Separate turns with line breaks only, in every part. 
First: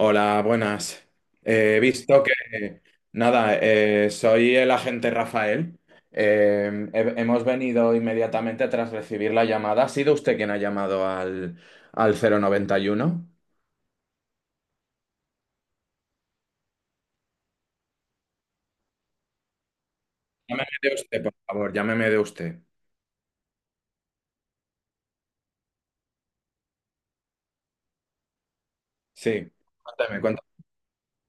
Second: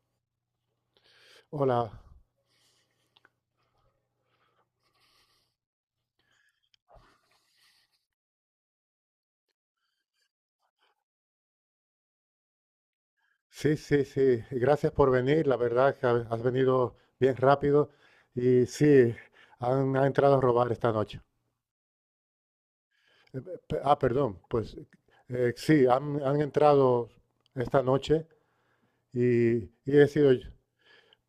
Hola, buenas. Eh,
Hola,
He visto que, nada, soy el agente Rafael. Hemos venido inmediatamente tras recibir la llamada. ¿Ha sido usted quien ha llamado al 091?
sí, sí, sí, y gracias por venir, la verdad que has venido bien rápido y sí, han entrado a robar
Llámeme
esta
de
noche.
usted, por favor, llámeme de usted.
Eh, Ah, perdón, pues sí, han entrado esta noche
Sí,
y, y he
cuéntame,
sido
cuéntame.
yo.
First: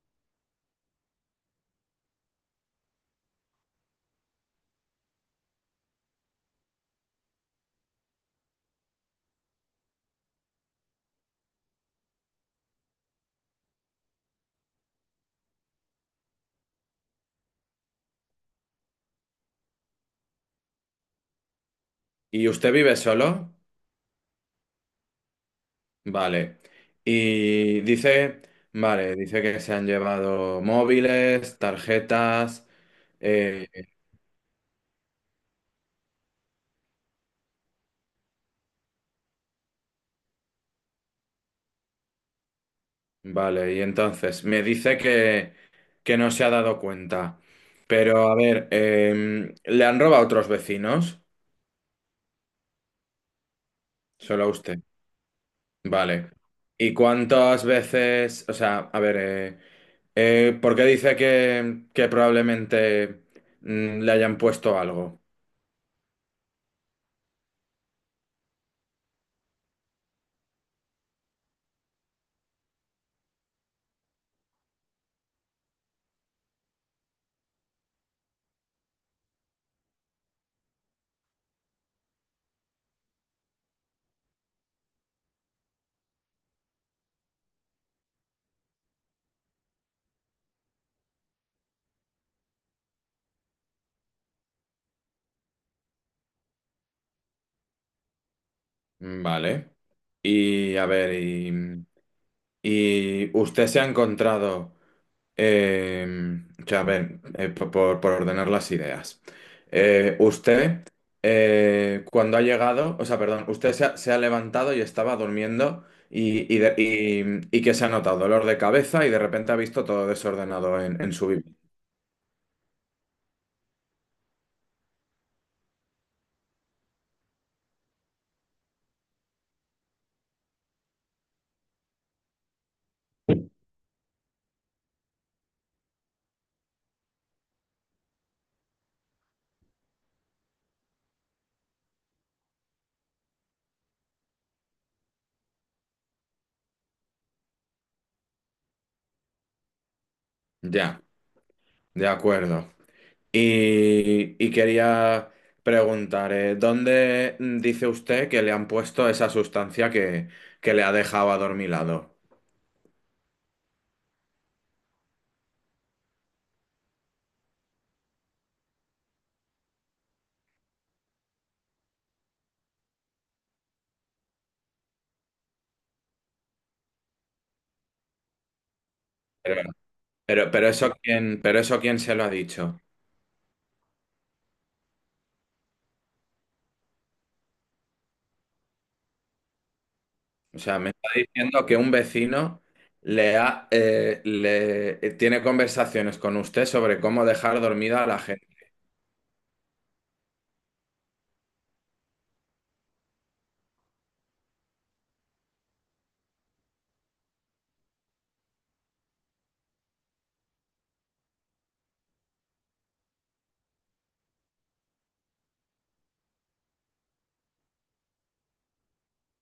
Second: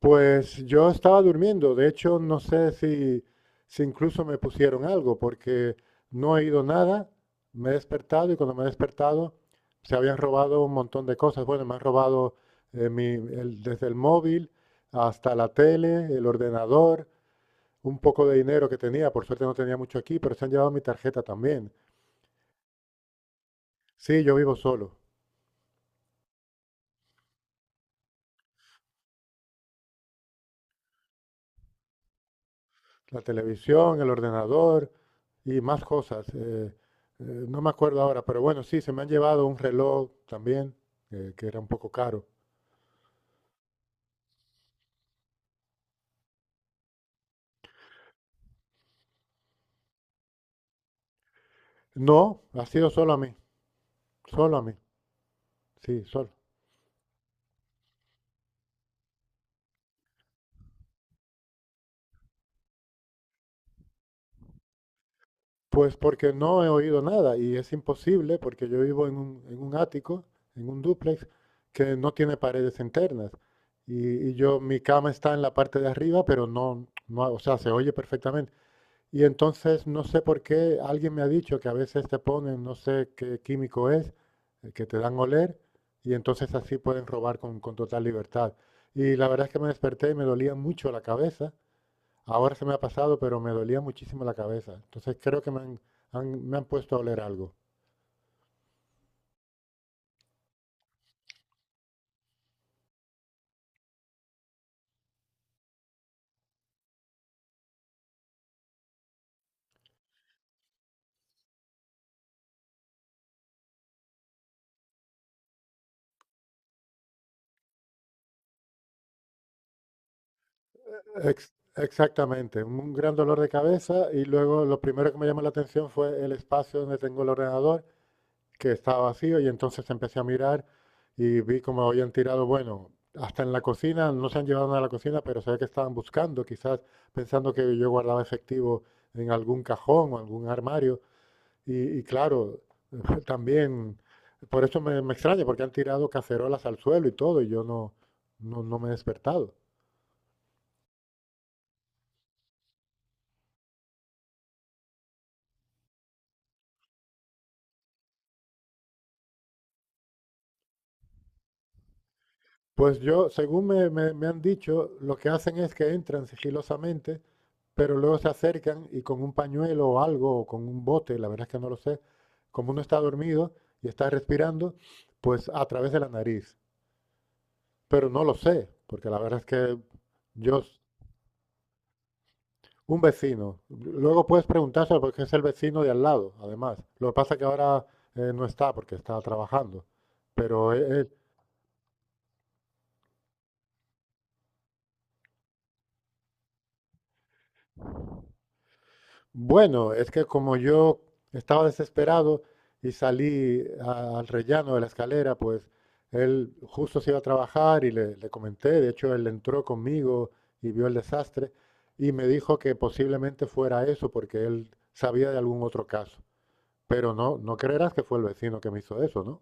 Pues yo estaba durmiendo, de hecho no sé si incluso me pusieron algo, porque no he ido nada, me he despertado y cuando me he despertado se habían robado un montón de cosas. Bueno, me han robado desde el móvil hasta la tele, el ordenador, un poco de dinero que tenía, por suerte no tenía mucho aquí, pero se han llevado mi tarjeta también.
¿Y usted vive solo?
Sí, yo vivo solo,
Vale. Y dice, vale, dice que se han llevado móviles, tarjetas.
la
eh,
televisión, el ordenador, y más cosas. No me acuerdo ahora, pero bueno, sí, se me han llevado un reloj también, que era un poco caro.
Vale, y entonces me dice que no se ha dado cuenta. Pero a ver, ¿le han robado a otros vecinos?
No, ha sido
Solo a
solo a mí,
usted.
sí, solo.
Vale. ¿Y cuántas veces? O sea, a ver, ¿por qué dice que probablemente le hayan puesto algo?
Pues porque no he oído nada y es imposible porque yo vivo en en un ático, en un dúplex, que no tiene paredes internas. Y yo, mi cama está en la parte de arriba, pero no, no, o sea, se oye perfectamente. Y entonces no sé por qué alguien me ha dicho que a veces te ponen, no sé qué químico es, que te dan a oler y entonces así pueden robar con total libertad. Y la verdad es que me desperté y me dolía mucho la cabeza. Ahora se me ha pasado, pero me dolía muchísimo la cabeza. Entonces creo que me han puesto a oler algo.
Vale. Y a ver, y usted se ha encontrado. Eh, o sea, a ver, por ordenar las ideas. Usted, cuando ha llegado, o sea, perdón, usted se ha levantado y estaba durmiendo y que se ha notado dolor de cabeza y de repente ha visto todo desordenado en su
Ex-
vivienda.
exactamente, un gran dolor de cabeza y luego lo primero que me llamó la atención fue el espacio donde tengo el ordenador que estaba vacío y entonces empecé a mirar y vi como habían tirado, bueno, hasta en la cocina, no se han llevado nada a la cocina, pero se ve que estaban buscando, quizás pensando que yo guardaba efectivo en algún cajón o algún armario. Y claro, también, por eso me extraña, porque han tirado cacerolas al suelo y todo, y yo no, no, no me he despertado.
Ya, de acuerdo. Y quería preguntar, ¿dónde dice usted que le han puesto esa sustancia que le ha dejado adormilado?
Pues yo, según me han dicho, lo que hacen es que entran sigilosamente, pero luego se acercan y con un pañuelo o algo, o con un bote, la verdad es que no lo sé, como uno está dormido y está respirando, pues a través de la nariz. Pero no lo sé, porque la verdad es que
Pero,
yo,
pero
s-
eso quién se lo ha dicho.
un vecino, luego puedes preguntárselo porque es el vecino de al lado, además. Lo que pasa es que ahora no está porque está trabajando,
O
pero
sea, me
él.
está diciendo que un vecino le ha, le tiene conversaciones con usted sobre cómo dejar dormida a la gente.
Bueno, es que como yo estaba desesperado y salí al rellano de la escalera, pues él justo se iba a trabajar y le comenté, de hecho él entró conmigo y vio el desastre y me dijo que posiblemente fuera eso porque él sabía de algún otro caso, pero no, no creerás que fue el vecino que me hizo eso, ¿no?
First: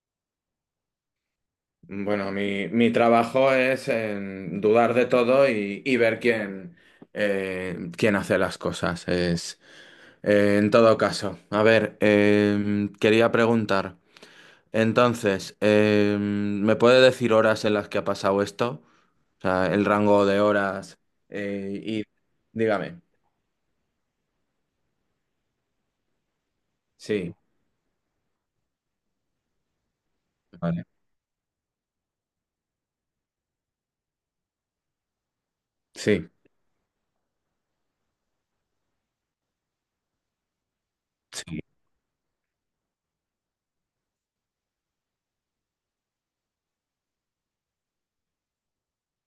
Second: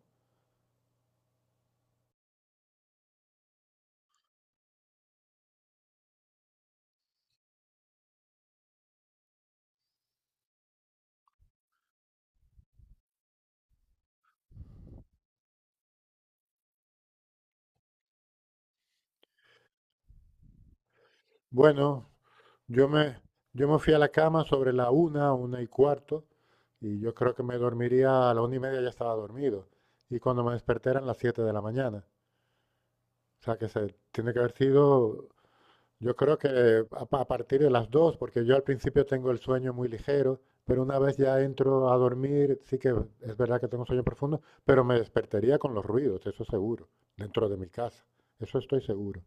Bueno, mi trabajo es en dudar de todo y ver quién, quién hace las cosas. Es, en todo caso, a ver, quería preguntar. Entonces, ¿me puede decir horas en las que ha pasado esto? O sea, el rango de horas eh, y
Bueno, Yo
dígame.
me, yo me fui a la cama sobre la una, 1:15, y yo creo
Sí,
que me dormiría a la 1:30 ya estaba dormido. Y cuando me
vale.
desperté eran las 7 de la mañana. O sea que se tiene que haber sido, yo
Sí,
creo que a partir de las 2, porque yo al principio tengo el sueño muy ligero, pero una vez ya
sí.
entro a dormir, sí que es verdad que tengo un sueño profundo, pero me despertaría con los ruidos, eso seguro, dentro de mi casa. Eso estoy seguro.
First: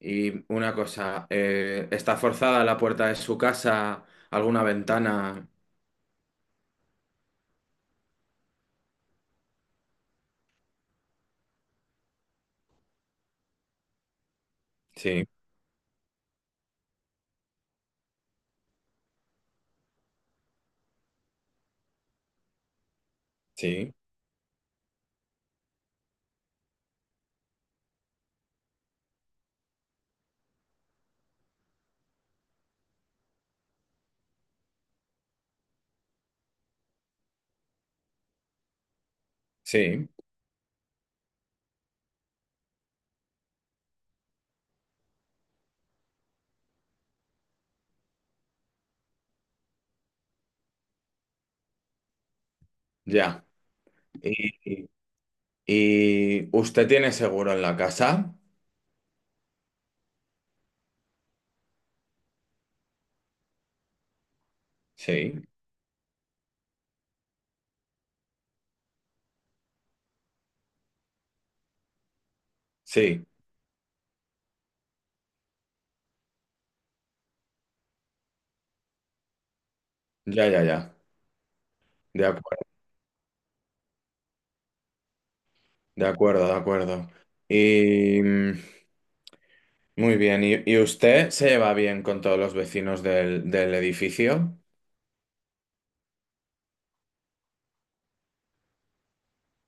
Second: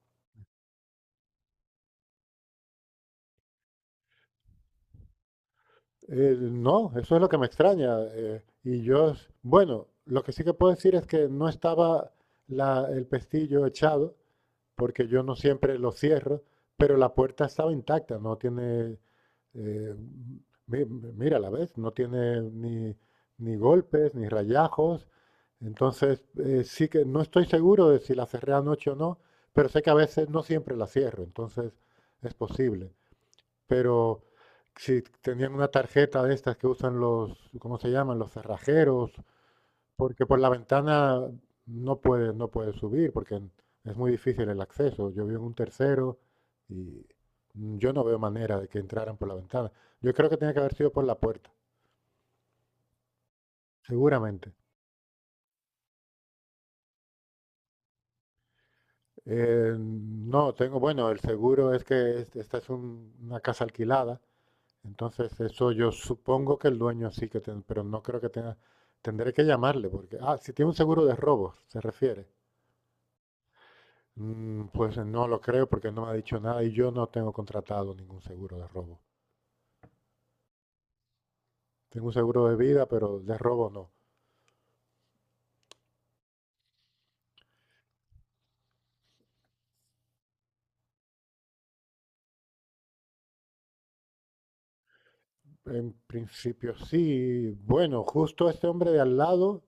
Y una cosa, ¿está forzada la puerta de su casa? ¿Alguna ventana?
No, eso es lo que me extraña. Y yo, bueno, lo que sí que puedo decir es que no estaba el pestillo echado, porque yo
Sí,
no siempre lo cierro, pero la puerta estaba intacta, no tiene, eh, mira, la ves, no tiene ni
sí,
golpes, ni rayajos. Entonces, sí que no estoy seguro de si la cerré anoche o no, pero sé que a veces no siempre la cierro, entonces es posible. Pero si tenían una tarjeta de estas que usan los, ¿cómo se llaman? Los cerrajeros,
sí,
porque por la ventana no puede subir, porque es muy difícil el acceso. Yo vivo en un tercero y yo no veo manera de que entraran por la ventana. Yo creo que tenía que haber sido por la puerta,
ya.
seguramente.
¿Y, y usted tiene seguro en la casa?
No, tengo, bueno, el seguro es que esta es una casa alquilada. Entonces,
Sí,
eso yo supongo que el dueño sí que tiene, pero no creo que tenga, tendré que llamarle porque, ah, si tiene un seguro de robos, se refiere.
sí,
Pues no lo creo porque no me ha dicho nada y yo no tengo contratado ningún seguro de robo.
ya, ya, ya.
Tengo un
De
seguro de
acuerdo,
vida, pero de robo no.
de acuerdo, de acuerdo. Y... Muy bien. Y usted se lleva bien con todos los vecinos del edificio?
En principio sí. Bueno, justo este hombre de al lado,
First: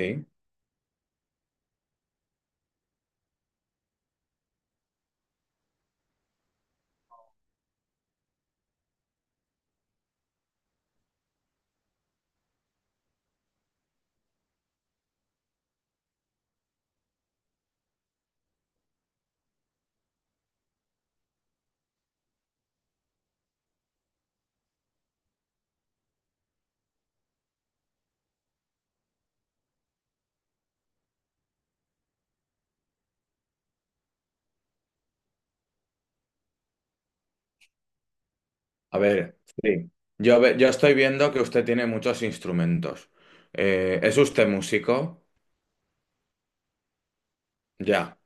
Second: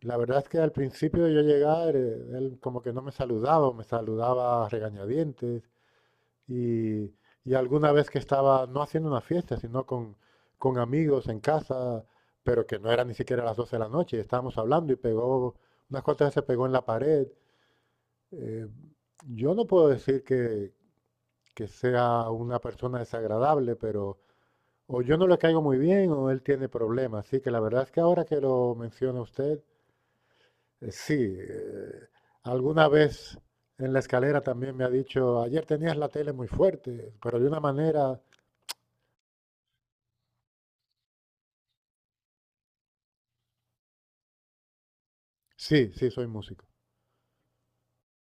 la verdad es que al principio de yo llegar, él como que no me saludaba, o me saludaba a regañadientes. Y, y alguna vez que estaba, no haciendo una fiesta, sino con amigos en casa, pero que no era ni siquiera las 12 de la noche, y estábamos hablando y unas cuantas veces pegó en la pared. Eh, yo no puedo decir que sea una persona desagradable, pero o yo no le caigo muy bien o él tiene problemas. Así que la verdad es que ahora que lo menciona usted, sí, alguna vez en la escalera también me ha dicho, ayer tenías la tele muy fuerte, pero de una manera.
A ver, sí. Yo, yo estoy viendo que usted tiene muchos instrumentos. ¿Es usted músico?
Sí, sí, soy músico.
Ya.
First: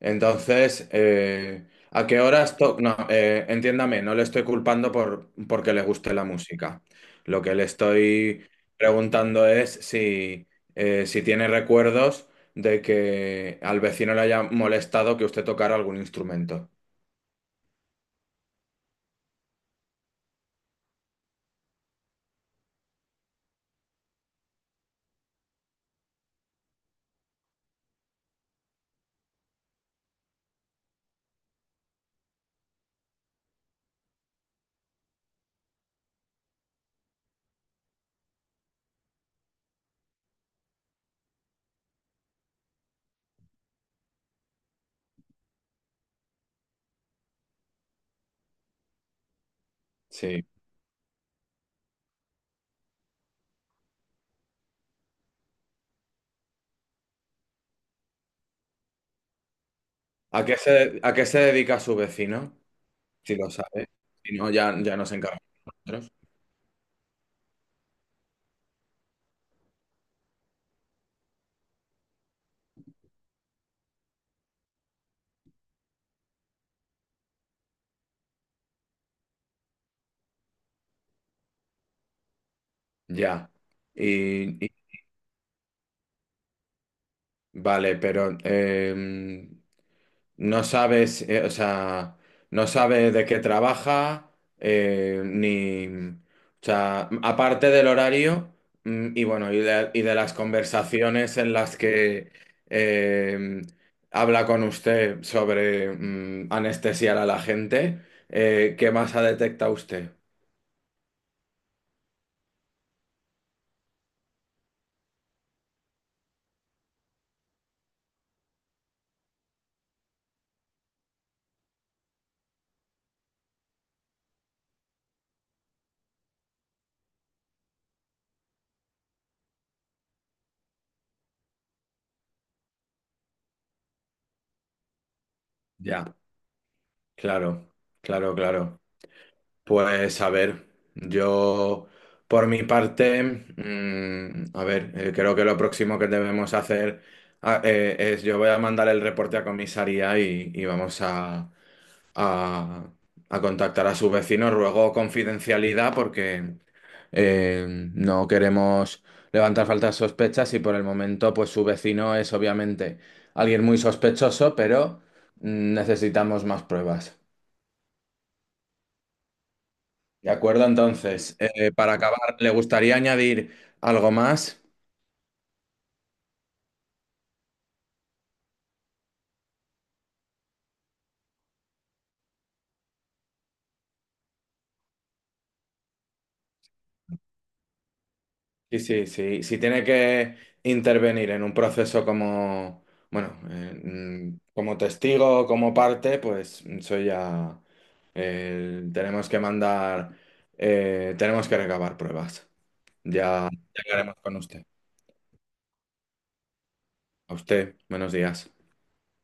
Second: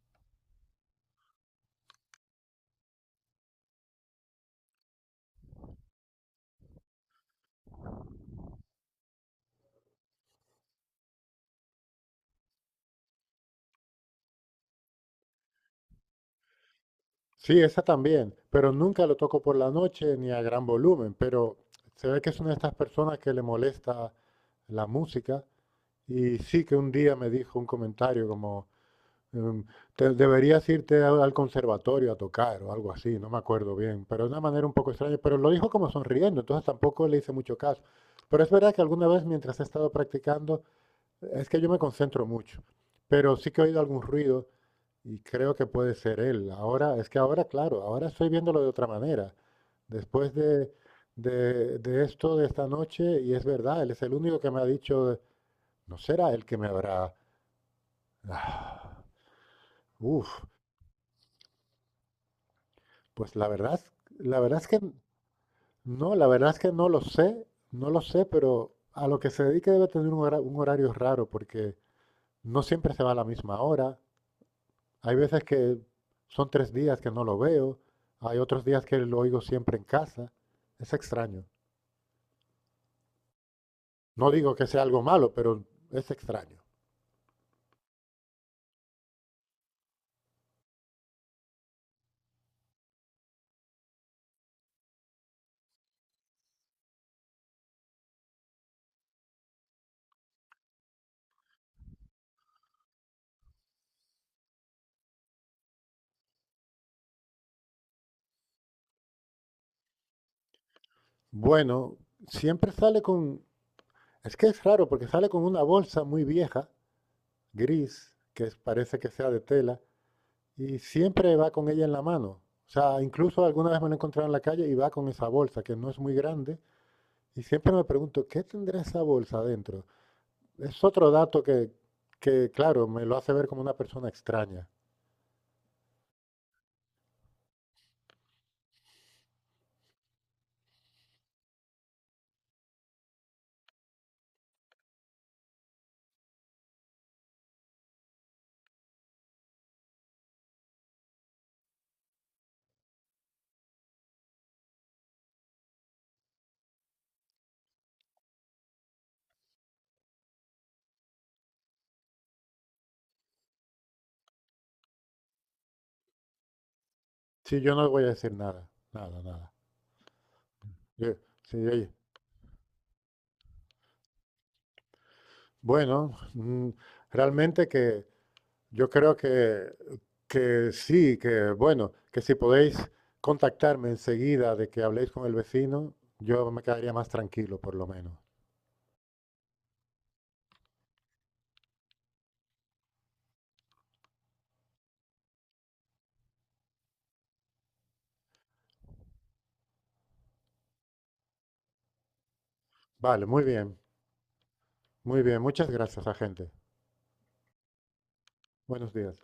Entonces, ¿a qué horas No, entiéndame, no le estoy culpando por porque le guste la música. Lo que le estoy preguntando es si si tiene recuerdos de que al vecino le haya molestado que usted tocara algún instrumento.
Sí, esa también, pero nunca lo toco por la noche ni a gran volumen, pero se ve que es una de estas personas que le molesta la música y sí que un día me dijo un comentario como, em, deberías irte al conservatorio a tocar o algo así", no me acuerdo bien, pero de una manera un poco extraña, pero lo dijo como sonriendo, entonces tampoco le hice mucho caso. Pero es verdad que alguna vez mientras he estado practicando, es que yo me concentro mucho, pero sí que he oído algún ruido. Y creo que puede ser él. Ahora, es que ahora, claro, ahora estoy viéndolo de otra manera. Después
Sí.
de esto, de esta noche, y es verdad, él es el único que me ha dicho, no será él que me habrá... Ah, uf,
¿A qué se dedica su vecino? Si
pues la
lo
verdad,
sabe. Si
la
no,
verdad es
ya,
que
ya nos encargamos nosotros.
no, la verdad es que no lo sé, no lo sé, pero a lo que se dedique debe tener un horario raro, porque no siempre se va a la misma hora. Hay veces que son 3 días que no lo veo, hay otros días que lo oigo siempre en casa. Es extraño.
Ya.
No digo
Y,
que
y-
sea algo malo, pero es extraño.
vale, pero no sabes, o sea, no sabe de qué trabaja, ni, o sea, aparte del horario, y bueno, y de las conversaciones en las que eh, habla con usted sobre anestesiar a la gente, ¿qué más ha detectado usted?
Bueno, siempre sale con... Es que es raro porque sale con una bolsa muy vieja, gris, que parece que sea de tela, y siempre va con ella en la mano. O sea, incluso alguna vez me lo he encontrado en la calle y va con esa bolsa, que no es muy grande, y siempre me pregunto, ¿qué tendrá esa bolsa adentro? Es otro dato que, claro, me lo hace ver como una persona extraña.
Ya, claro, claro, claro. Pues a ver, yo por mi parte, a ver, creo que lo próximo que debemos hacer es yo voy a mandar el reporte a comisaría y vamos a- a contactar a sus vecinos. Ruego confidencialidad porque eh, no queremos levantar faltas sospechas y por el momento pues su vecino es obviamente alguien muy sospechoso, pero necesitamos más pruebas.
Sí, yo no voy a decir nada, nada, nada.
De acuerdo,
Yo-
entonces,
sí, oye,
para acabar, ¿le gustaría añadir algo más?
bueno, realmente que yo creo que sí, que bueno, que si podéis contactarme enseguida de que habléis con el vecino, yo me quedaría más tranquilo, por lo menos.
Sí, sí, sí. Si tiene que intervenir en un proceso como, bueno, como testigo, como parte, pues soy ya. Tenemos que mandar, tenemos que recabar pruebas.
Vale, muy
Ya
bien,
ya hablaremos con usted.
muy bien. Muchas gracias, agente.
A usted, buenos días.
Buenos días.